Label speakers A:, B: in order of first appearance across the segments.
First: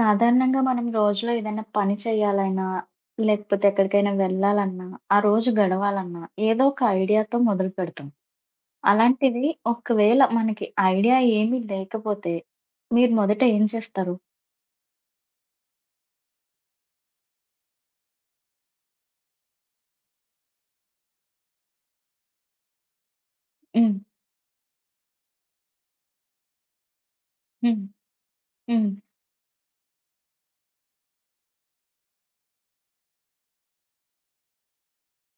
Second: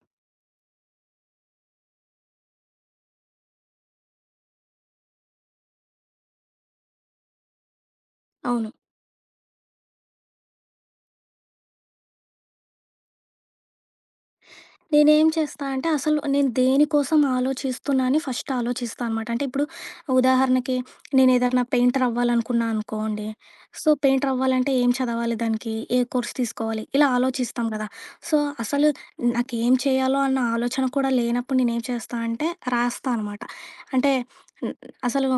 A: సాధారణంగా మనం రోజులో ఏదైనా పని చేయాలన్నా, లేకపోతే ఎక్కడికైనా వెళ్ళాలన్నా, ఆ రోజు గడవాలన్నా, ఏదో ఒక ఐడియాతో మొదలుపెడతాం.
B: అవును.
A: అలాంటిది ఒకవేళ మనకి ఐడియా ఏమీ లేకపోతే, మీరు మొదట ఏం చేస్తారు?
B: నేనేం చేస్తా అంటే, అసలు నేను దేనికోసం ఆలోచిస్తున్నా అని ఫస్ట్ ఆలోచిస్తా అనమాట. అంటే ఇప్పుడు ఉదాహరణకి నేనేదన్నా పెయింటర్ అవ్వాలనుకున్నా అనుకోండి. సో,
A: హ్మ్.
B: పెయింటర్ అవ్వాలంటే ఏం చదవాలి దానికి? ఏ కోర్స్ తీసుకోవాలి? ఇలా ఆలోచిస్తాం
A: హ్మ్.
B: కదా! సో,
A: హ్మ్.
B: అసలు నాకేం చేయాలో అన్న ఆలోచన కూడా లేనప్పుడు నేనేం చేస్తా అంటే, రాస్తా అనమాట. అంటే, న- అసలు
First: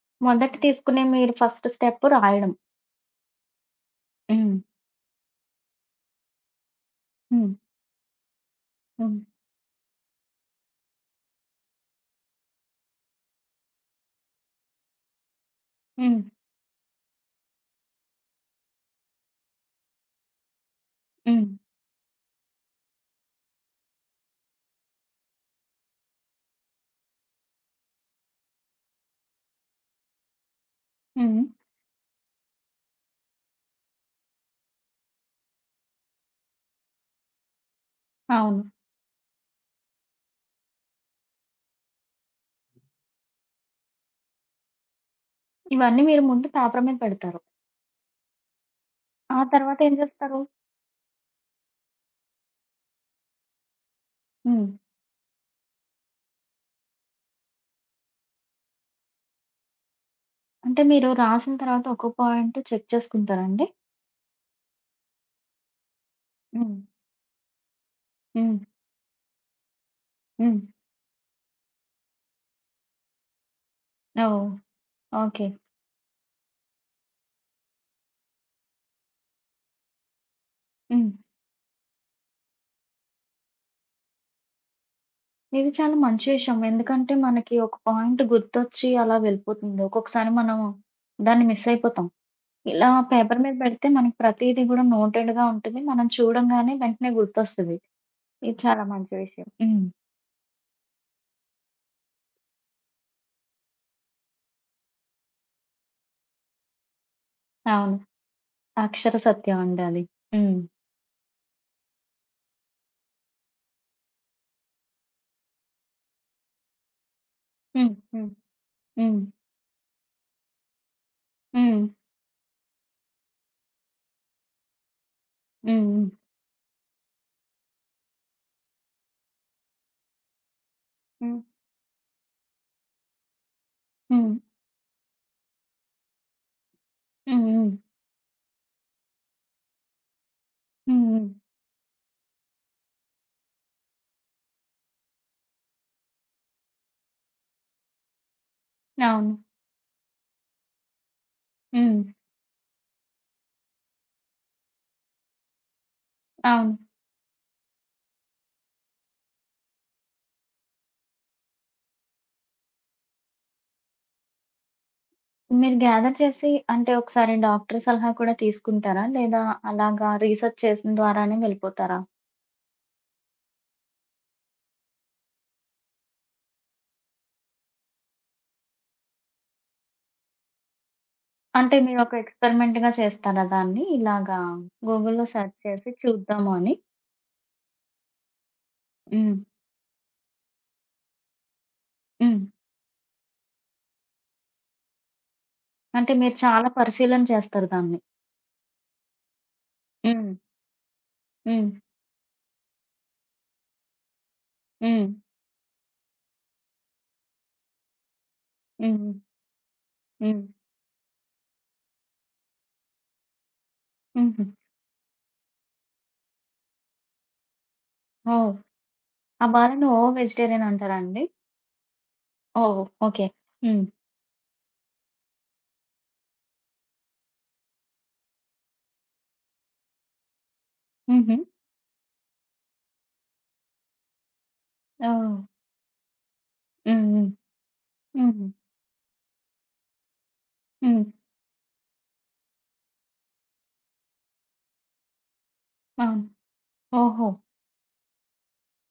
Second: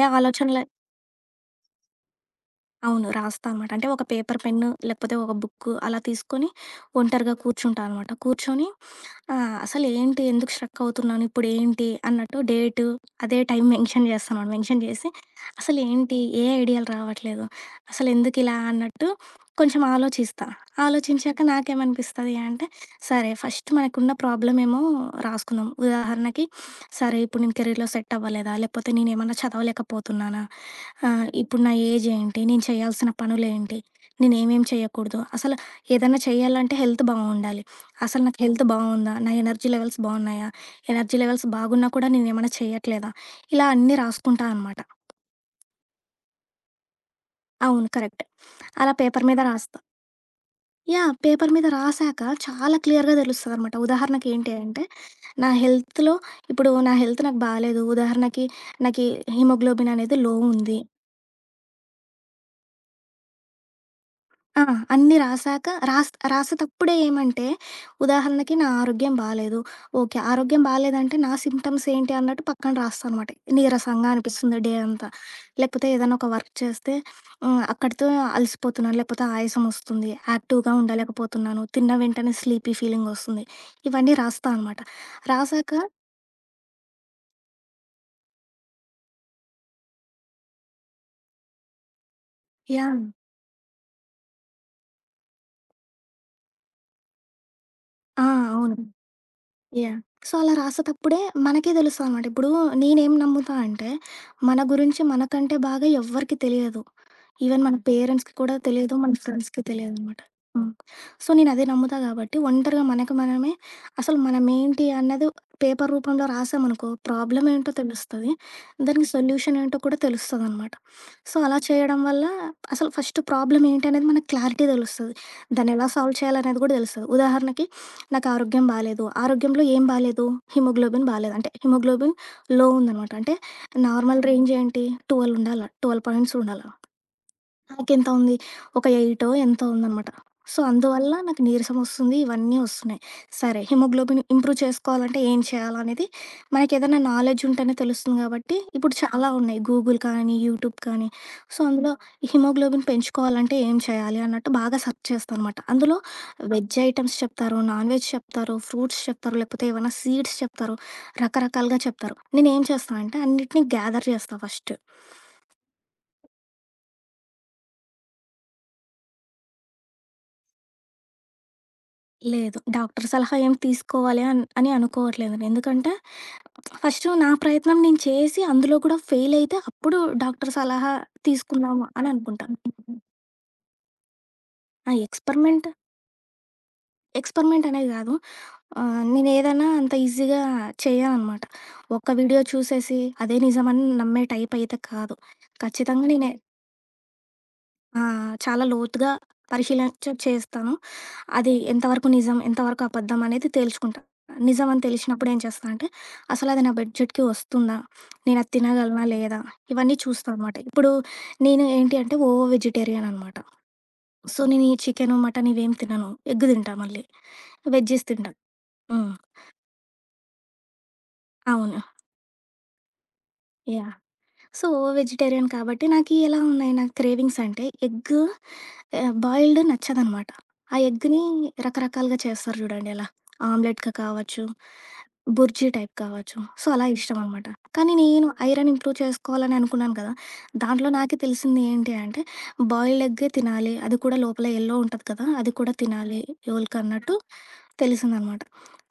B: ఏ ఆలోచన
A: మొదట
B: లే
A: తీసుకునే మీరు ఫస్ట్ స్టెప్ రాయడం.
B: అవును. రాస్తా అనమాట. అంటే ఒక పేపర్
A: హ్మ్.
B: పెన్ను, లేకపోతే ఒక బుక్కు అలా తీసుకొని ఒంటరిగా
A: హ్మ్.
B: కూర్చుంటా అనమాట. కూర్చొని
A: హ్మ్.
B: అసలేంటి? ఎందుకు స్ట్రక్ అవుతున్నాను? ఇప్పుడేంటి? అన్నట్టు డేటు, అదే టైం మెన్షన్ చేస్తానమాట. మెన్షన్ చేసి
A: హ్మ్.
B: అసలేంటి? ఏ ఐడియాలు రావట్లేదు? అసలెందుకిలా అన్నట్టు కొంచెం ఆలోచిస్తా. ఆలోచించాక
A: హ్మ్.
B: నాకేమనిపిస్తది అంటే, సరే ఫస్ట్ మనకున్న ప్రాబ్లమేమో రాసుకుందాం. ఉదాహరణకి, సరే ఇప్పుడు నేను కెరీర్‌లో సెట్ అవ్వలేదా? లేకపోతే నేనేమన్నా చదవలేకపోతున్నానా? ఆ!
A: హ్మ్.
B: ఇప్పుడు నా ఏజ్ ఏంటి? నేను చేయాల్సిన పనులేంటి? నేనేమేం చేయకూడదు? అసలు ఏదన్నా చేయాలంటే హెల్త్ బావుండాలి. అసలు నాకు
A: అవును.
B: హెల్త్ బావుందా? నా ఎనర్జీ లెవెల్స్ బావున్నాయా? ఎనర్జీ లెవెల్స్ బాగున్నా కూడా నేనేమన్నా చేయట్లేదా? ఇలా అన్నీ రాసుకుంటా అనమాట.
A: ఇవన్నీ మీరు ముందు పేపర్ మీద పెడతారు.
B: అవును. కరెక్ట్. అలా పేపర్
A: ఆ
B: మీద
A: తర్వాత
B: రాస్తా.
A: ఏం చేస్తారు?
B: యాహ్! పేపర్ మీద రాసాక చాలా క్లియర్‌గా తెలుస్తదనమాట. ఉదాహరణకి ఏంటి
A: హ్మ్.
B: అంటే, నా హెల్త్‌లో ఇప్పుడు నా హెల్త్ నాకు బాలేదు. ఉదాహరణకి నాకి హిమోగ్లోబిన్ అనేది లో ఉంది.
A: అంటే మీరు రాసిన తర్వాత ఒక్కో పాయింట్ చెక్ చేసుకుంటారా అండి?
B: ఆ! అన్నీ రాసాక
A: హ్మ్.
B: రాసేటప్పుడే ఏమంటే, ఉదాహరణకి
A: హ్మ్.
B: నా ఆరోగ్యం బాలేదు. ఓకే.
A: హ్మ్.
B: ఆరోగ్యం బాలేదంటే నా సింప్టమ్స్ ఏంటి అన్నట్టు పక్కన రాస్తా అనమాట. నీరసంగా
A: ఓహ్!
B: అనిపిస్తుంది డే అంతా.
A: ఓకే.
B: లేకపోతే ఏదైనా ఒక వర్క్ చేస్తే హ్మ్, అక్కడితో అలసిపోతున్నాను, లేకపోతే ఆయాసం వస్తుంది, యాక్టివ్‌గా
A: హ్మ్.
B: ఉండలేకపోతున్నాను, తిన్న వెంటనే స్లీపీ ఫీలింగ్ వస్తుంది. ఇవన్నీ రాస్తా అనమాట.
A: ఇది
B: రాసాక
A: చాలా మంచి విషయం. ఎందుకంటే మనకి ఒక పాయింట్ గుర్తొచ్చి అలా వెళ్ళిపోతుంది. ఒక్కొక్కసారి మనం దాన్ని మిస్ అయిపోతాం. ఇలా
B: యాహ్!
A: పేపర్ మీద పెడితే మనకి ప్రతీది గూడా నోటెడ్‌గా ఉంటది. మనం చూడంగానే వెంటనే గుర్తొస్తది.
B: ఆ!
A: ఇది
B: అవును.
A: చాలా మంచి విషయం. హ్మ్.
B: యాహ్! సో, అలా రాసేటప్పుడే మనకే తెలుస్తదనమాట. ఇప్పుడు నేనేం నమ్ముతా అంటే, మన గురించి మనకంటే బాగా ఎవ్వరికీ తెలియదు. ఈవెన్ మన
A: అవును.
B: పేరెంట్స్‌కి కూడా తెలియదు. మన
A: అక్షర సత్యం
B: ఫ్రెండ్స్‌కి
A: అండి అది.
B: తెలియదనమాట.
A: హ్మ్.
B: హ్మ్. సో, నేనదే నమ్ముతా కాబట్టి ఒంటరిగా మనకు మనమే అసలు మనమేంటి అన్నది పేపర్ రూపంలో రాసామనుకో, ప్రాబ్లమ్ ఏంటో
A: హ్మ్. హ్మ్.
B: తెలుస్తది. దానికి
A: హ్మ్.
B: సొల్యూషన్ ఏంటో కూడా తెలుస్తదనమాట. సో, అలా
A: హ్మ్.
B: చేయడం వల్ల అసలు ఫస్ట్ ప్రాబ్లమ్ ఏంటనేది మనకు క్లారిటీ తెలుస్తది. దాన్ని ఎలా
A: హ్మ్.
B: సాల్వ్ చేయాలనేది కూడా తెలుస్తది. ఉదాహరణకి నాకు ఆరోగ్యం బాలేదు. ఆరోగ్యంలో ఏం బాలేదు? హిమోగ్లోబిన్ బాలేదు.
A: హ్మ్.
B: అంటే హిమోగ్లోబిన్ లో ఉందనమాట. అంటే నార్మల్
A: హ్మ్.
B: రేంజ్ ఏంటి? 12 ఉండాల. 12 పాయింట్స్ ఉండాల.
A: హ్మ్. హ్మ్.
B: నాకెంత ఉంది? ఒక 8 ఎంతో ఉందనమాట. సో,
A: హ్మ్.
B: అందువల్ల
A: హ్మ్.
B: నాకు నీరసం వస్తుంది. ఇవన్నీ వస్తున్నాయి. సరే హిమోగ్లోబిన్ ఇంప్రూవ్ చేసుకోవాలంటే ఏం చేయాలనేది మనకేదైనా నాలెడ్జ్ ఉంటేనే తెలుస్తుంది కాబట్టి, ఇప్పుడు చాలా
A: అవును.
B: ఉన్నాయి. గూగుల్ కానీ, యూట్యూబ్ కానీ. సో, అందులో
A: హ్మ్.
B: హిమోగ్లోబిన్ పెంచుకోవాలంటే ఏం చేయాలి అన్నట్టు బాగా సెర్చ్ చేస్తానమాట. అందులో
A: అవును.
B: వెజ్ ఐటెమ్స్ చెప్తారు, నాన్ వెజ్ చెప్తారు, ఫ్రూట్స్ చెప్తారు, లేకపోతే ఏవైనా సీడ్స్ చెప్తారు. రకరకాలుగా చెప్తారు. నేనేం చేస్తా అంటే అన్నిటిని గ్యాదర్ చేస్తా ఫస్ట్.
A: మీరు గ్యాదర్ చేసి అంటే ఒకసారి డాక్టర్ సలహా కూడా తీసుకుంటారా? లేదా అలాగా రీసెర్చ్ చేసిన ద్వారానే వెళ్ళిపోతారా?
B: లేదు. డాక్టర్ సలహా ఏం తీసుకోవాలి అని అనుకోవట్లేదు. ఎందుకంటే, ఫస్ట్ నా ప్రయత్నం నేను చేసి అందులో కూడా ఫెయిల్ అయితే అప్పుడు డాక్టర్ సలహా
A: అంటే
B: తీసుకుందాము అని
A: మీరొక
B: అనుకుంటాను.
A: ఎక్స్‌పెరిమెంట్‌గా చేస్తారా దాన్ని? ఇలాగా
B: ఆ
A: గూగుల్‌లో సెర్చ్
B: ఎక్స్‌పరిమెంట్,
A: చేసి చూద్దాము అని.
B: ఎక్స్‌పరిమెంట్ అనేది కాదు.
A: హ్మ్.
B: నేనేదైనా అంత ఈజీగా చేయననమాట. ఒక్క
A: హ్మ్.
B: వీడియో చూసేసి అదే నిజమని నమ్మే టైప్ అయితే కాదు. ఖచ్చితంగా
A: అంటే
B: నేను
A: మీరు చాలా పరిశీలన చేస్తారు దాన్ని.
B: ఆ! చాలా లోతుగా పరిశీలన
A: హ్మ్.
B: చేస్తాను. అది
A: హ్మ్.
B: ఎంతవరకు నిజం, ఎంతవరకు అబద్ధం అనేది తేల్చుకుంటా. నిజం అని
A: హ్మ్.
B: తెలిసినప్పుడు ఏం చేస్తా అంటే, అసలది నా బడ్జెట్‌కి వస్తుందా? నేనది తినగలనా
A: హ్మ్.
B: లేదా? ఇవన్నీ చూస్తా
A: హ్మ్.
B: అనమాట. ఇప్పుడు నేను ఏంటి అంటే ఓ వెజిటేరియన్ అనమాట. సో,
A: హుహు.
B: నేను ఈ చికెను, మటన్ ఇవేం తినను. ఎగ్ తింటా మళ్ళీ. వెజ్జీస్ తింటా.
A: ఓహ్!
B: హ్మ్.
A: ఆ బాధని ఓ వెజిటేరియన్ అంటారా అండి?
B: అవును.
A: ఓహ్! ఓకే. హ్మ్.
B: యాహ్! సో, వెజిటేరియన్ కాబట్టి నాకీ ఎలా ఉన్నాయి నా క్రేవింగ్స్ అంటే ఎగ్ బాయిల్డ్ నచ్చదనమాట. ఆ ఎగ్‌ని
A: హుహు.
B: రకరకాలుగా చేస్తారు జూడండి ఎలా ఆమ్లెట్‌గా కావచ్చు,
A: ఓహ్!
B: బుర్జీ టైప్ కావచ్చు. సో, అలా
A: హ్మ్.
B: ఇష్టమనమాట. కానీ
A: హ్మ్.
B: నేను
A: హుహు.
B: ఐరన్ ఇంప్రూవ్ చేసుకోవాలని అనుకున్నాను కదా! దాంట్లో
A: హ్మ్.
B: నాకే తెలిసింది ఏంటి అంటే బాయిల్డ్ ఎగ్గే తినాలి. అది కూడా లోపల యెల్లో ఉంటది కదా! అది కూడా తినాలి
A: అవును.
B: ఎవలికన్నట్టు
A: ఓహో!
B: తెలిసిందనమాట.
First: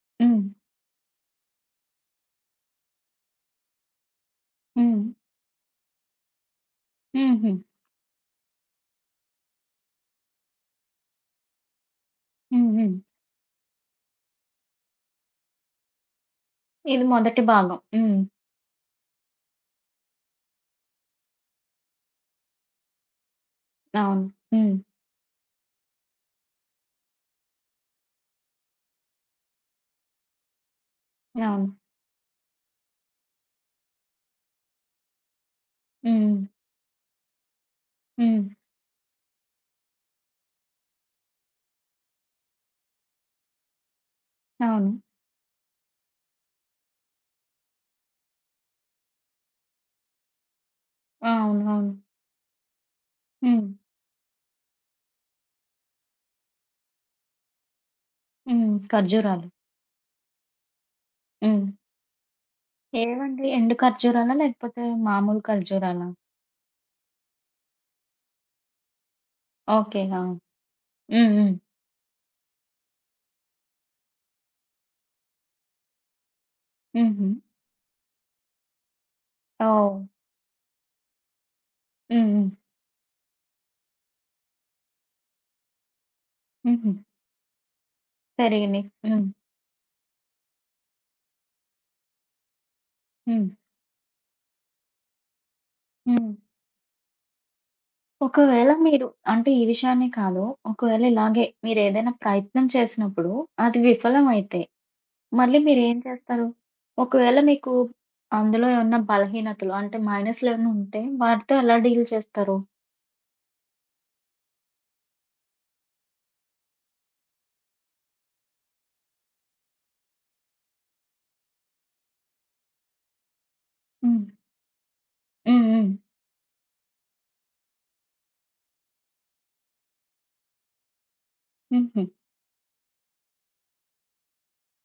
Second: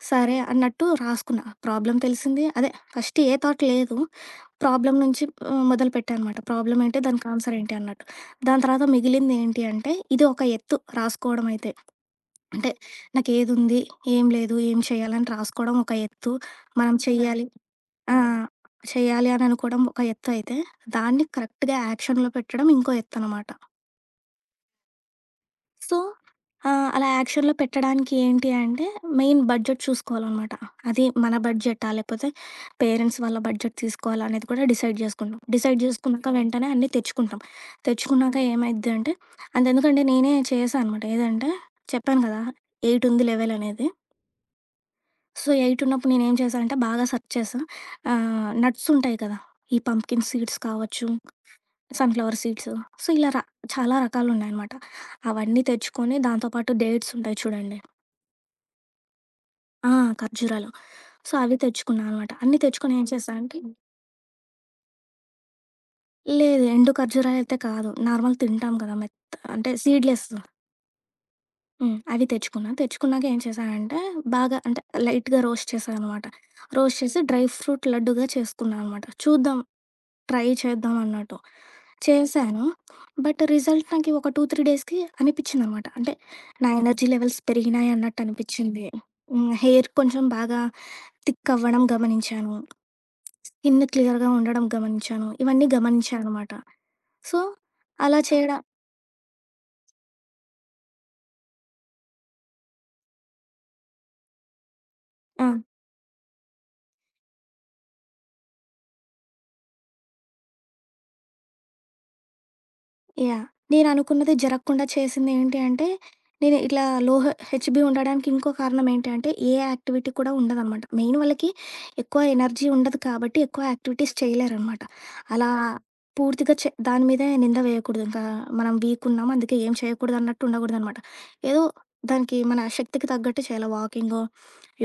B: సరే
A: హ్మ్.
B: అన్నట్టు రాసుకున్నా. ప్రాబ్లమ్ తెలిసింది. అదే ఫస్ట్ ఏ థాట్ లేదు. ప్రాబ్లమ్
A: హ్మ్.
B: నుంచి మొదలుపెట్టా అనమాట. ప్రాబ్లమ్ ఏంటి? దానికి
A: హుహు.
B: ఆన్సర్ ఏంటి అన్నట్టు. దాని తర్వాత మిగిలింది ఏంటి అంటే, ఇది ఒక ఎత్తు రాసుకోవడం అయితే.
A: హ్మ్.
B: అంటే
A: హ్మ్.
B: నాకేదుంది? ఏం లేదు? ఏం చేయాలని రాసుకోవడం ఒక ఎత్తు. మనం
A: ఇది మొదటి
B: చెయ్యాలి
A: భాగం.
B: ఆ!
A: హ్మ్.
B: చెయ్యాలి అని అనుకోవడం ఒక ఎత్తు అయితే, దాన్ని కరెక్ట్‌గా యాక్షన్‌లో పెట్టడం ఇంకో ఎత్తనమాట.
A: అవును. హ్మ్.
B: సో, అలా యాక్షన్‌లో పెట్టడానికి ఏంటి అంటే, మెయిన్ బడ్జెట్ చూసుకోవాలనమాట. అది మన
A: అవును.
B: బడ్జెటా? లేకపోతే పేరెంట్స్ వాళ్ళ బడ్జెట్ తీసుకోవాలా? అనేది కూడా డిసైడ్ జేసుకుంటాం. డిసైడ్ జేసుకున్నాక
A: హ్మ్.
B: వెంటనే అన్నీ తెచ్చుకుంటాం. తెచ్చుకున్నాక
A: హ్మ్.
B: ఏమైద్ది అంటే అంతెందుకంటే నేనే చేశా అనమాట. ఏదంటే చెప్పాను గదా! 8 ఉంది లెవెల్ అనేది.
A: అవును.
B: సో, 8 ఉన్నప్పుడు నేనేం చేశా అంటే బాగా సెర్చ్ చేశా. నట్స్ ఉంటాయి కదా! ఈ పంప్కిన్ సీడ్స్ కావచ్చు
A: అవును. అవును.
B: Sunflower seeds. సో, ఇలా
A: హ్మ్.
B: చాలా రకాలున్నాయనమాట. అవన్నీ తెచ్చుకొని దాంతో పాటు డేట్స్ ఉంటాయి చూడండి.
A: హ్మ్. ఖర్జూరాలు.
B: ఆ! ఖర్జూరాలు. సో, అవి
A: హ్మ్.
B: తెచ్చుకున్నా అనమాట. అన్నీ తెచ్చుకొని ఏం
A: ఏవండి?
B: చేశానంటే
A: ఎండు ఖర్జూరాలా? లేకపోతే మామూలు ఖర్జూరాలా?
B: లేదు ఎండు ఖర్జూరాలయితే కాదు. నార్మల్ తింటాం కదా! మెత్త అంటే
A: ఓకే. ఆ!
B: సీడ్‌లెస్
A: హ్మ్. హ్మ్.
B: హ్మ్. అవి తెచ్చుకున్నా. తెచ్చుకున్నాక ఏం చేశానంటే బాగా అంటే లైట్‌గా రోస్ట్ చేశాననమాట. రోస్ట్ చేసి
A: హుహు.
B: డ్రై ఫ్రూట్ లడ్డూగా చేసుకున్నా అనమాట. చూద్దాం
A: ఓహ్!
B: ట్రై చేద్దామన్నట్టు.
A: హ్మ్. హ్మ్.
B: చేశాను. బట్ రిజల్ట్ నాకి ఒక 2, 3 డేస్‌కి అనిపిచ్చిందనమాట. అంటే నా
A: హుహు.
B: ఎనర్జీ లెవెల్స్ పెరిగినాయి
A: పెరిగినియి.
B: అన్నట్టనిపిచ్చింది.
A: హ్మ్.
B: హ్మ్. హెయిర్ కొంచెం బాగా థిక్ అవ్వడం గమనించాను.
A: హ్మ్.
B: స్కిన్ క్లియర్‌గా ఉండడం గమనించాను. ఇవన్నీ
A: హ్మ్.
B: గమనించాననమాట. సో, అలా చేయడం
A: ఒకవేళ మీరు అంటే ఈ విషయానే కాదు. ఒకవేళ ఇలాగే మీరేదైనా ప్రయత్నం చేసినప్పుడు అది విఫలమైతే
B: ఆ!
A: మళ్ళీ మీరేం చేస్తారు? ఒకవేళ మీకు అందులో ఏమన్నా బలహీనతలు అంటే మైనస్‌లేమన్నా ఉంటే వాటితో ఎలా డీల్ చేస్తారు?
B: యాహ్! నేననుకున్నది జరగకుండా చేసింది ఏంటి అంటే, నేను ఇట్లా లో హెచ్‌బీ ఉండడానికి ఇంకో కారణం ఏంటి అంటే, ఏ యాక్టివిటీ కూడా ఉండదనమాట. మెయిన్ వాళ్ళకి ఎక్కువ ఎనర్జీ ఉండదు కాబట్టి, ఎక్కువ యాక్టివిటీస్
A: హ్మ్.
B: చేయలేరనమాట. అలా
A: హ్మ్. హ్మ్.
B: పూర్తిగా దాని మీదే నింద వేయకూడదు. ఇంకా మనం వీక్ ఉన్నాం, అందుకే ఏం చేయకూడదు అన్నట్టు ఉండకూడదనమాట. ఏదో
A: హుహు.
B: దానికి మన శక్తికి తగ్గట్టు చేయాలి. వాకింగో,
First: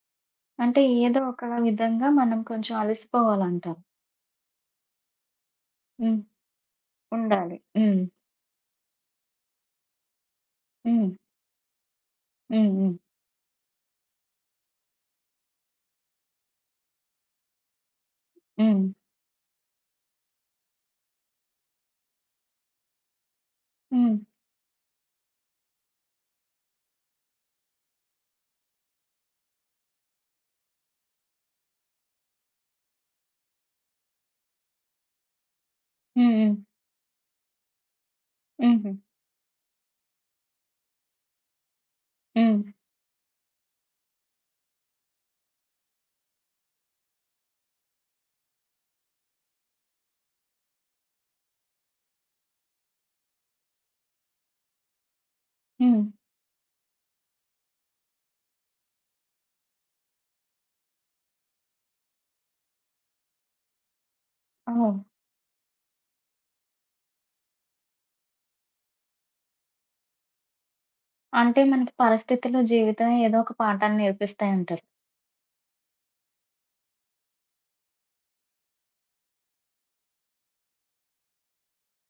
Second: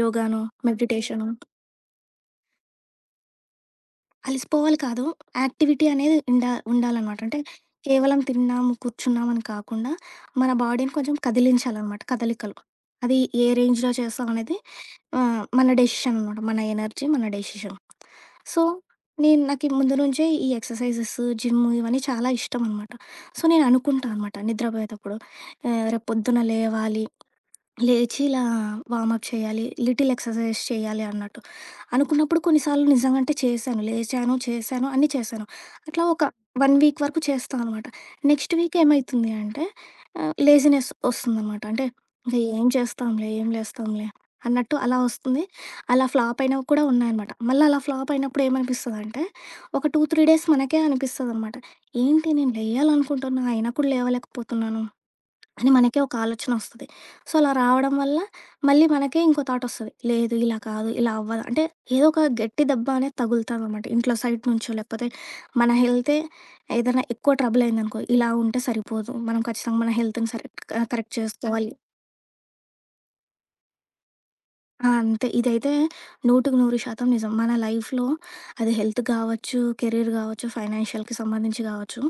B: యోగానో,
A: అంటే ఏదో
B: మెడిటేషనో.
A: ఒక విధంగా మనం కొంచెం అలసిపోవాలంటారు.
B: అలిసిపోవాలి కాదు. యాక్టివిటీ అనేది
A: హ్మ్.
B: ఉండాలనమాట. అంటే
A: ఉండాలి. హ్మ్.
B: కేవలం తిన్నాము, కూర్చున్నాం అని కాకుండా మన బాడీని
A: హ్మ్.
B: కొంచెం కదిలించాలనమాట కదలికలు.
A: హ్మ్. హ్మ్.
B: అది ఏ రేంజ్‌లో చేస్తాం అనేది మన డెసిషన్ అనమాట. మన ఎనర్జీ మన డెసిషన్. సో,
A: హ్మ్.
B: నాకి ముందు నుంచే ఈ ఎక్సర్‌సైజెస్, జిమ్ ఇవన్నీ చాలా ఇష్టం అనమాట. సో, నేను అనుకుంటా
A: హ్మ్.
B: అనమాట నిద్రపోయేటప్పుడు రేపు పొద్దున లేవాలి, లేచి ఇలా వార్మప్ చేయాలి, లిటిల్ ఎక్సర్‌సైజెస్ చేయాలి అన్నట్టు. అనుకున్నప్పుడు కొన్నిసార్లు నిజంగా అంటే చేశాను. లేచాను, చేశాను, అన్నీ చేశాను. అట్లా ఒక
A: హ్మ్. హ్మ్.
B: 1 వీక్ వరకు చేస్తా అనమాట. నెక్స్ట్ వీక్
A: హుహు.
B: ఏమైతుంది అంటే లేజినెస్ ఒస్తుందనమాట. అంటే ఇంక
A: హ్మ్.
B: ఏం చేస్తాంలే, ఏం లేస్తాంలే అన్నట్టు అలా ఒస్తుంది. అలా ఫ్లాప్ అయినవి కూడా ఉన్నాయనమాట. మళ్ళీ అలా ఫ్లాప్ అయినప్పుడు ఏమనిపిస్తదంటే ఒక 2, 3 డేస్ మనకే అనిపిస్తదనమాట. ఏంటి నేను లేయాలనుకుంటున్నా అయినా కూడా లేవలేకపోతున్నాను. అని మనకే
A: హ్మ్.
B: ఒక ఆలోచన వస్తది. సో, అలా రావడం వల్ల మళ్ళీ మనకే ఇంకో థాటొస్తది. లేదు ఇలా కాదు, ఇలా అవ్వదు. అంటే ఏదో ఒక గట్టి దెబ్బ అనేది తగులుతాదనమాట. ఇంట్లో సైడ్ నుంచో,
A: ఓహ్!
B: లేకపోతే మన హెల్తే ఏదైనా ఎక్కువ ట్రబుల్ అయిందనుకో, ఇలా ఉంటే సరిపోదు. మనం ఖచ్చితంగా మన హెల్త్‌ని కరెక్ట్
A: అంటే
B: చేసుకోవాలి. కరెక్ట్.
A: మనకి పరిస్థితులు, జీవితం ఏదో ఒక పాఠాన్ని నేర్పిస్తాయంటారు.
B: ఆ! అంతే. ఇదైతే 100% నిజం. మన లైఫ్‌లో అది హెల్త్ గావచ్చు, కెరీర్ గావచ్చు, ఫైనాన్షియల్‌కి సంబంధించి గావచ్చు,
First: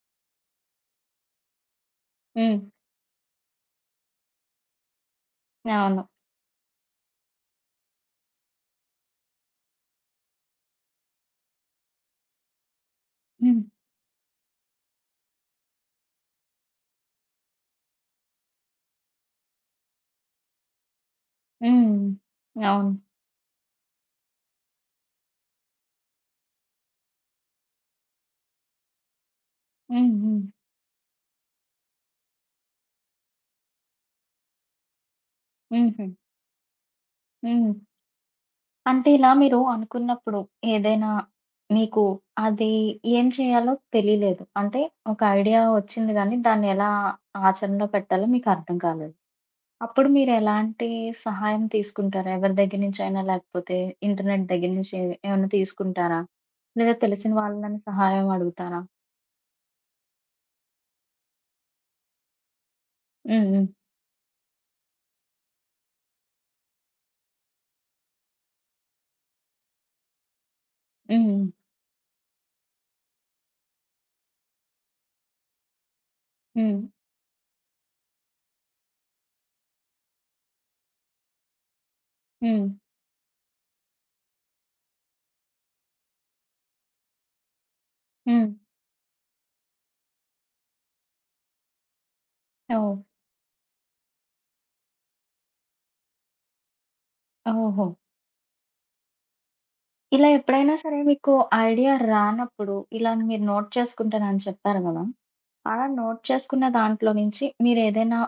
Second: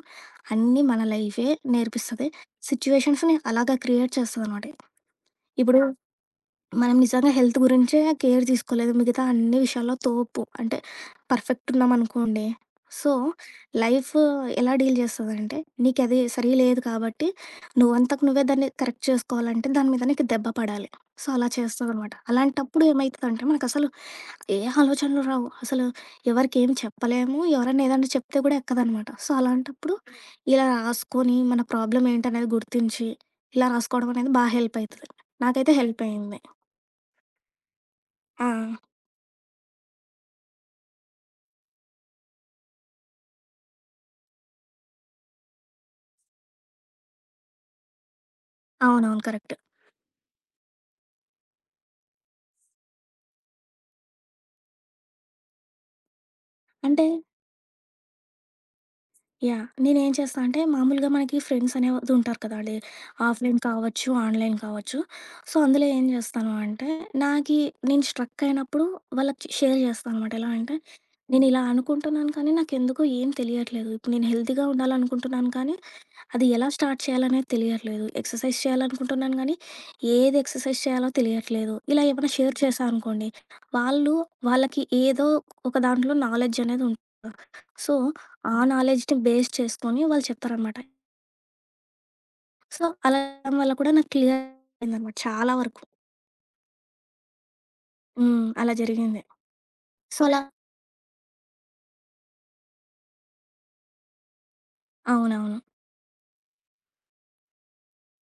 B: అన్నీ మన లైఫే నేర్పిస్తది.
A: హ్మ్.
B: సిట్యుయేషన్స్‌ని అలాగా క్రియేట్ చేస్తదనమాట. ఇప్పుడు
A: అవును.
B: మనం నిజంగా హెల్త్ గురించే కేర్ తీసుకోలేదు. మిగతా అన్ని విషయాల్లో తోపు. అంటే పర్ఫెక్ట్ ఉన్నామనుకోండి. సో,
A: హ్మ్.
B: లైఫ్ ఎలా డీల్ చేస్తదంటే, నీకది సరి లేదు కాబట్టి, నువ్వంతకు నువ్వే దాన్ని కరెక్ట్ చేసుకోవాలంటే, దాని మీద నీకు దెబ్బ పడాలి. సో, అలా
A: హ్మ్.
B: చేస్తదనమాట.
A: హ్మ్.
B: అలాంటప్పుడు
A: అవును.
B: ఏమైతదంటే, మనకసలు ఏ ఆలోచనలు రావు. అసలు ఎవరికేం చెప్పలేము. ఎవరన్నా ఏదన్నా చెప్తే కూడా ఎక్కదనమాట. సో, అలాంటప్పుడు
A: హ్మ్. హ్మ్.
B: ఇలా రాసుకొని, మన ప్రాబ్లమ్ ఏంటనేది గుర్తించి, ఇలా రాసుకోవడం అనేది బా హెల్ప్ అయితది. నాకైతే హెల్ప్
A: హుహు.
B: అయింది.
A: హ్మ్.
B: ఆ!
A: అంటే ఇలా మీరు అనుకున్నప్పుడు ఏదైనా మీకు అది ఏం చేయాలో తెలియలేదు. అంటే ఒక ఐడియా వచ్చింది గానీ, దాన్ని ఎలా ఆచరణలో పెట్టాలో మీకు అర్థం కాలేదు.
B: అవునవును. కరెక్ట్.
A: అప్పుడు మీరు ఎలాంటి సహాయం తీసుకుంటారు? ఎవరి దగ్గర నుంచైనా లేకపోతే ఇంటర్నెట్ దగ్గర నుంచి ఏమైనా తీసుకుంటారా? లేదా
B: అంటే
A: తెలిసిన వాళ్ళని సహాయం అడుగుతారా?
B: యాహ్! నేనేం చేస్తా అంటే మామూలుగా మనకి ఫ్రెండ్స్ అనేది ఉంటారు కదండీ!
A: హ్మ్.
B: ఆఫ్‌లైన్
A: హ్మ్.
B: కావచ్చు, ఆన్‌లైన్ కావచ్చు. సో, అందులో ఏం చేస్తాను అంటే నాకి నేను స్ట్రక్ అయినప్పుడు వాళ్ళకి షేర్ చేస్తాననమాట. ఎలా అంటే
A: హ్మ్.
B: నేనిలా అనుకుంటున్నాను కానీ నాకెందుకో ఏం తెలియట్లేదు. ఇప్పుడు నేను హెల్తీగా ఉండాలనుకుంటున్నాను కానీ అది ఎలా
A: హ్మ్.
B: స్టార్ట్ చేయాలనేది తెలియట్లేదు. ఎక్సర్సైజ్ చేయాలనుకుంటున్నాను గానీ, ఏది ఎక్సర్సైజ్ చేయాలో తెలియట్లేదు. ఇలా ఏమైనా షేర్
A: హ్మ్.
B: చేశా అనుకోండి, వాళ్ళు వాళ్ళకి ఏదో ఒక దాంట్లో నాలెడ్జ్ అనేది ఉంటుంది. సో,
A: హ్మ్.
B: ఆ నాలెడ్జ్‌ని బేస్ చేసుకొని వాళ్ళు చెప్తారనమాట. సో,
A: ఓహ్!
B: అలా చెప్పడం వల్ల కూడా నాకు క్లియర్ అయిందనమాట చాలా వరకు.
A: ఓహో!
B: హ్మ్. అలా జరిగింది. సో,
A: ఇలా
B: అలా
A: ఎప్పుడైనా సరే మీకు ఐడియా రానప్పుడు ఇలా మీరు నోట్ చేసుకుంటానని చెప్పారు గదా!
B: అవునవును.
A: అలా నోట్ చేసుకున్న దాంట్లో నుంచి మీరేదైనా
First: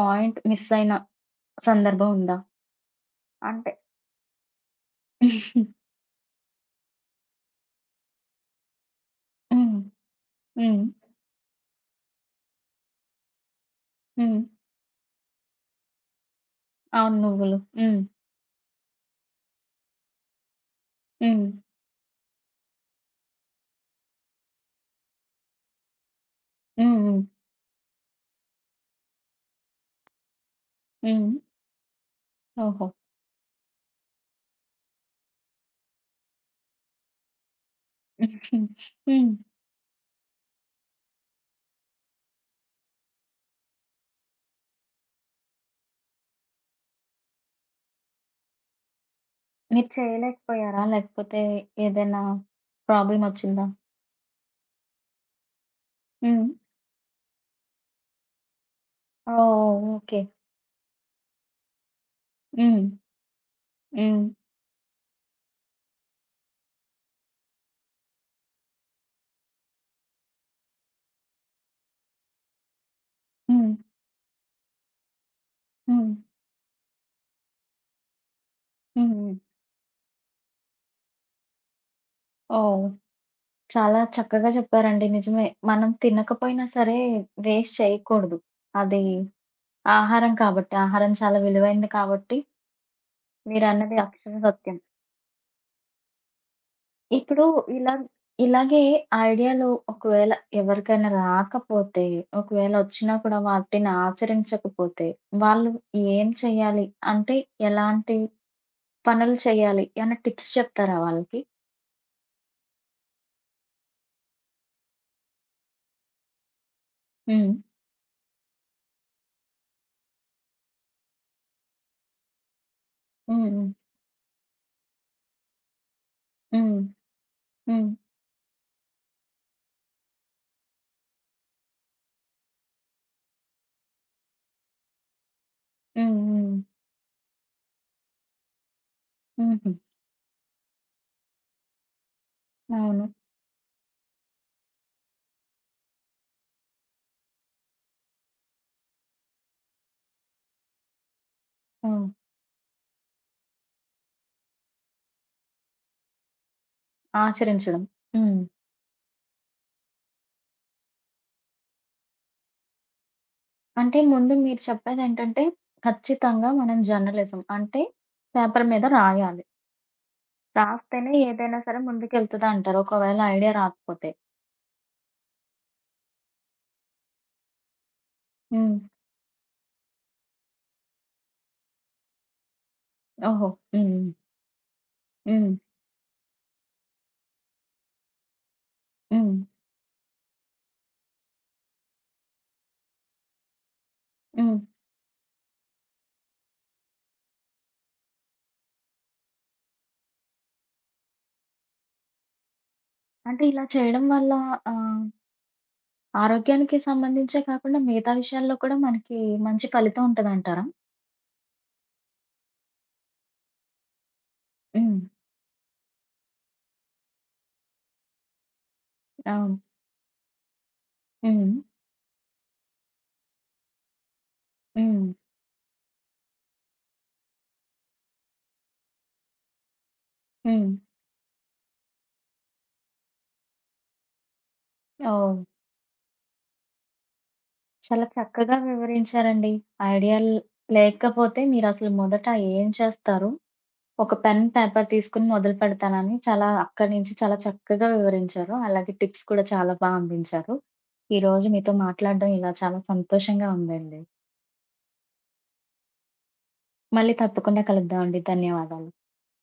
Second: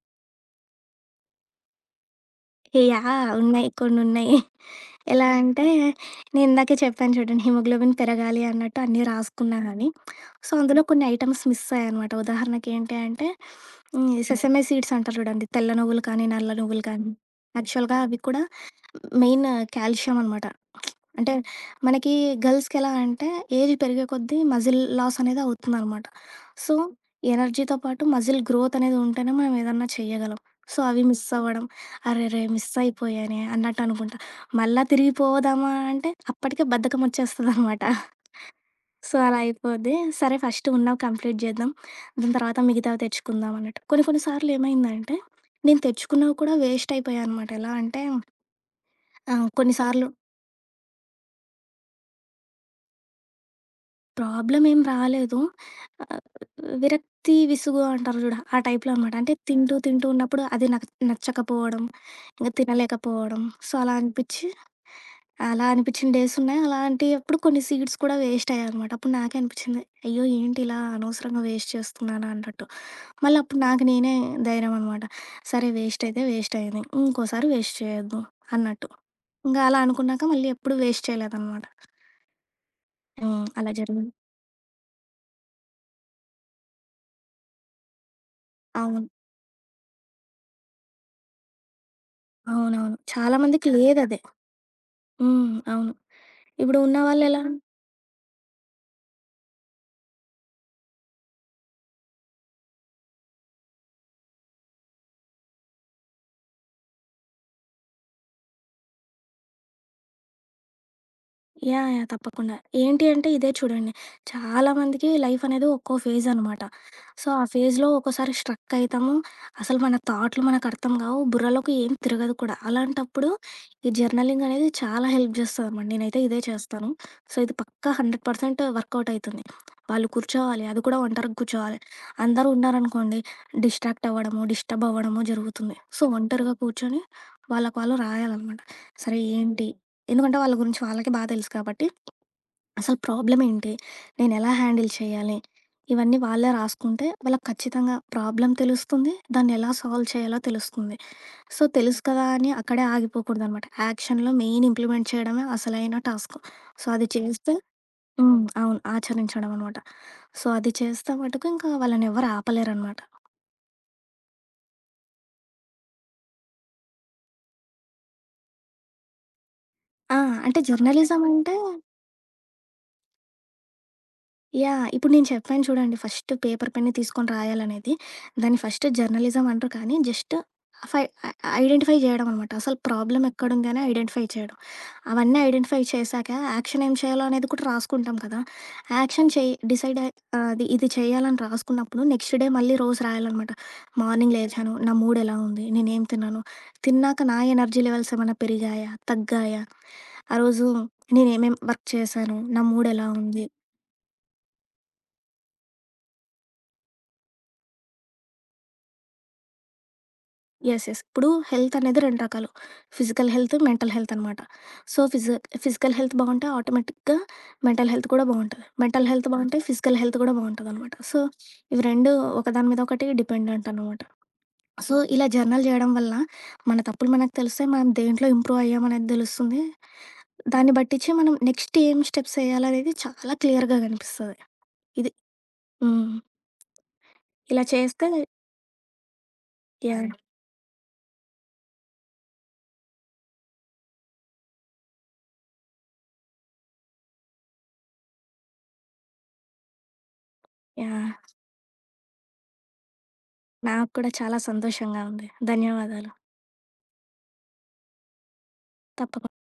A: పాయింట్ మిస్ అయిన సందర్భం ఉందా?
B: యాహ్! ఉన్నాయి
A: అంటే
B: కొన్నున్నాయి. ఎలా అంటే, నేనిందాకే చెప్పాను చూడండి హిమోగ్లోబిన్ పెరగాలి అన్నట్టు అన్నీ
A: హ్మ్.
B: రాసుకున్నానని. సో, అందులో
A: హ్మ్.
B: కొన్ని ఐటెమ్స్ మిస్ అయ్యాయనమాట. ఉదాహరణకి ఏంటి అంటే,
A: హ్మ్.
B: సెసమే సీడ్స్ అంటారు చూడండి. తెల్ల నువ్వులు కానీ, నల్ల నువ్వులు కానీ,
A: అవును. నువ్వులు.
B: యాక్చువల్‌గా
A: హ్మ్.
B: అవి కూడా మెయిన్ కాల్షియం అనమాట. అంటే
A: హ్మ్.
B: మనకి గర్ల్స్‌కి ఎలా అంటే ఏజ్ పెరిగే కొద్దీ మజిల్ లాస్ అనేది అవుతుందనమాట. సో,
A: హ్మ్. హ్మ్.
B: ఎనర్జీతో పాటు మజిల్ గ్రోత్ అనేది ఉంటేనే మనం ఏదన్నా చేయగలం. సో, అవి మిస్
A: హ్మ్.
B: అవ్వడం, అరెరే! మిస్
A: ఓహో!
B: అయిపోయానే అన్నట్టు అనుకుంటా. మళ్ళా తిరిగి పోదామా అంటే అప్పటికే బద్ధకం వచ్చేస్తదనమాట. సో,
A: హ్మ్.
B: అలా అయిపోద్ది. సరే ఫస్ట్ ఉన్నవి కంప్లీట్ చేద్దాం. దాని తర్వాత మిగతావి తెచ్చుకుందాం అన్నట్టు. కొన్ని కొన్ని సార్లు ఏమైందంటే నేను తెచ్చుకున్నవి కూడా వేస్ట్ అయిపోయాయనమాట. ఎలా అంటే కొన్ని
A: మీరు
B: సార్లు
A: చేయలేకపోయారా? లేకపోతే ఏదైనా ప్రాబ్లమ్ వచ్చిందా?
B: ప్రాబ్లమ్ ఏం రాలేదు. ఆహ్,
A: హ్మ్.
B: విరక్తి, విసుగు అంటారు చూడు ఆ టైప్‌లో అనమాట. అంటే తింటూ,
A: ఓహ్!
B: తింటూ
A: ఓకే.
B: ఉన్నప్పుడు అది నాకు నచ్చకపోవడం, ఇంక
A: హ్మ్.
B: తినలేకపోవడం. సో, అలా
A: హ్మ్.
B: అనిపిచ్చి అలా అనిపిచ్చిన డేస్ ఉన్నాయి. అలాంటియప్పుడు కొన్ని సీడ్స్ కూడా వేస్ట్ అయ్యాయనమాట. అప్పుడు నాకే అనిపిచ్చింది, అయ్యో! ఏంటి ఇలా అనవసరంగా వేస్ట్ చేస్తున్నానా అన్నట్టు. మళ్ళీ అప్పుడు
A: హ్మ్.
B: నాకు నేనే ధైర్యం అనమాట. సరే వేస్ట్
A: హ్మ్.
B: అయితే వేస్ట్ అయింది. ఇంకోసారి వేస్ట్ చేయొద్దు అన్నట్టు.
A: హ్మ్.
B: ఇంక అలా అనుకున్నాక మళ్ళీ ఎప్పుడు వేస్ట్ చేయలేదనమాట.
A: ఓహ్!
B: హ్మ్. అలా
A: చాలా
B: జరిగింది.
A: చక్కగా చెప్పారండి. నిజమే. మనం తినకపోయినా సరే వేస్ట్ చేయకూడదు. అది
B: అవును.
A: ఆహారం కాబట్టి. ఆహారం చాలా విలువైంది కాబట్టి
B: అవునవును. చాలా మందికి
A: మీరన్నది
B: లేదదే.
A: అక్షర సత్యం.
B: హ్మ్. అవును. ఇప్పుడు ఉన్నవాళ్ళెలా?
A: ఇప్పుడు ఇలా ఇలాగే ఐడియాలు ఒకవేళ ఎవరికైనా రాకపోతే, ఒకవేళ వచ్చినా కూడా వాటిని ఆచరించకపోతే, వాళ్ళు ఏం చేయాలి? అంటే ఎలాంటి పనులు చేయాలి? ఏమైనా టిప్స్ చెప్తారా వాళ్ళకి?
B: యాహ్! యాహ్! తప్పకుండా. ఏంటి అంటే ఇదే చూడండి. చాలామందికి లైఫ్ అనేది ఒక్కో ఫేజ్ అనమాట. సో, ఆ
A: హ్మ్.
B: ఫేజ్‌లో ఒక్కోసారి స్ట్రక్ అయితాము. అసలు మన థాట్‌లు మనకు అర్థం కావు. బుర్రలోకి ఏం తిరగదు కూడా. అలాంటప్పుడు
A: హ్మ్.
B: ఈ జర్నలింగ్ అనేది చాలా హెల్ప్ చేస్తదనమాట. నేనైతే ఇదే
A: హ్మ్.
B: చేస్తాను. సో, ఇది
A: హ్మ్.
B: పక్కా 100% వర్కౌట్ అయితుంది. వాళ్ళు కూర్చోవాలి. అది కూడా ఒంటరిగా కూర్చోవాలి. అందరూ ఉన్నారనుకోండి డిస్ట్రాక్ట్ అవ్వడము, డిస్టర్బ్ అవ్వడము జరుగుతుంది. సో,
A: హ్మ్. హ్మ్.
B: ఒంటరిగా
A: హ్మ్.
B: కూర్చొని వాళ్ళకి వాళ్ళు రాయాలనమాట. సరే ఏంటి?
A: హుహు.
B: ఎందుకంటే వాళ్ళ గురించి వాళ్ళకి బాగా తెలుసు కాబట్టి, అసలు
A: అవును.
B: ప్రాబ్లమ్ ఏంటి? నేను ఎలా హ్యాండిల్ చేయాలి? ఇవన్నీ వాళ్ళే రాసుకుంటే వాళ్ళకి ఖచ్చితంగా ప్రాబ్లమ్ తెలుస్తుంది. దాన్ని ఎలా సాల్వ్ చేయాలో తెలుస్తుంది. సో, తెలుసు
A: హ్మ్.
B: కదా అని అక్కడే ఆగిపోకూడదనమాట. యాక్షన్‌లో మెయిన్ ఇంప్లిమెంట్ చేయడమే అసలైన టాస్క్. సో, అది చేస్తే
A: ఆచరించడం.
B: హ్మ్.
A: హ్మ్.
B: అవును. ఆచరించడం అనమాట. సో, అది చేస్తే మటుకు ఇంకా వాళ్ళనెవ్వరు ఆపలేరనమాట.
A: అంటే ముందు మీరు చెప్పేదేంటంటే, ఖచ్చితంగా మనం జర్నలిజం అంటే పేపర్ మీద రాయాలి.
B: ఆ! అంటే
A: రాస్తేనే
B: జర్నలిజం అంటే
A: ఏదైనా సరే ముందుకెళ్తదంటారు. ఒకవేళ ఐడియా రాకపోతే.
B: యాహ్! ఇప్పుడు నేను చెప్పాను చూడండి ఫస్ట్ పేపర్ పెన్ తీసుకొని రాయాలనేది. దాన్ని
A: హ్మ్.
B: ఫస్ట్ జర్నలిజం అనరు కానీ జస్ట్ ఫై ఐ ఐడెంటిఫై చేయడం అనమాట. అసలు ప్రాబ్లమ్
A: ఓహో!
B: ఎక్కడుంది అని
A: హ్మ్.
B: ఐడెంటిఫై చేయడం. అవన్నీ
A: హ్మ్.
B: ఐడెంటిఫై చేశాక యాక్షన్ ఏం చేయాలో అనేది కూడా రాసుకుంటాం కదా! యాక్షన్
A: హ్మ్.
B: చేయి డిసైడ్ అయి అది ఇది చేయాలని రాసుకున్నప్పుడు నెక్స్ట్ డే మళ్ళీ రోజు రాయాలనమాట. మార్నింగ్
A: హ్మ్.
B: లేచాను, నా మూడ్ ఎలా ఉంది? నేనేం తిన్నాను? తిన్నాక నా ఎనర్జీ లెవెల్స్ ఏమన్నా పెరిగాయా? తగ్గాయా? ఆ రోజు నేనేమేం వర్క్ చేశాను? నా మూడ్ ఎలా
A: అంటే
B: ఉంది?
A: ఇలా చేయడం వల్ల ఆహ్, ఆరోగ్యానికి సంబంధించే కాకుండా మిగతా విషయాల్లో కూడా మనకి మంచి ఫలితం ఉంటదంటారా?
B: యెస్. యెస్. ఇప్పుడు హెల్త్ అనేది 2 రకాలు. ఫిజికల్ హెల్త్, మెంటల్ హెల్త్ అనమాట.
A: హ్మ్.
B: సో, ఫిజికల్ హెల్త్ బావుంటే ఆటోమేటిక్‌గా మెంటల్ హెల్త్ కూడా బావుంటది. మెంటల్ హెల్త్ బావుంటే
A: అవును.
B: ఫిజికల్ హెల్త్ కూడా బావుంటదనమాట. సో,
A: హ్మ్.
B: ఇవి 2 ఒకదాని మీద ఒకటి డిపెండెంట్ అనమాట. సో,
A: హ్మ్.
B: ఇలా జర్నల్ జేయడం వల్ల మన తప్పులు మనకు తెలుస్తాయి. మనం దేంట్లో ఇంప్రూవ్ అయ్యామనేది దెలుస్తుంది.
A: హ్మ్.
B: దాన్ని బట్టిచ్చి మనం నెక్స్ట్ ఏం స్టెప్స్ ఎయ్యాలనేది చాలా క్లియర్‌గా గనిపిస్తది. ఇది
A: ఓహ్!
B: హ్మ్. ఇలా
A: చాలా
B: చేస్తే
A: చక్కగా వివరించారండి.
B: యాహ్!
A: ఐడియాలు లేకపోతే మీరసలు మొదట ఏం చేస్తారు? ఒక పెన్, పేపర్ తీసుకొని మొదలు పెడతానని చాలా అక్కడి నుంచి చాలా చక్కగా వివరించారు. అలాగే టిప్స్ కూడా చాలా బా అందించారు.
B: యాహ్!
A: ఈరోజు మీతో మాట్లాడడం ఇలా చాలా సంతోషంగా
B: నాకు
A: ఉందండి.
B: కూడా చాలా సంతోషంగా ఉంది. ధన్యవాదాలు.
A: మళ్ళీ తప్పకుండా కలుద్దామండి. ధన్యవాదాలు.
B: తప్పకు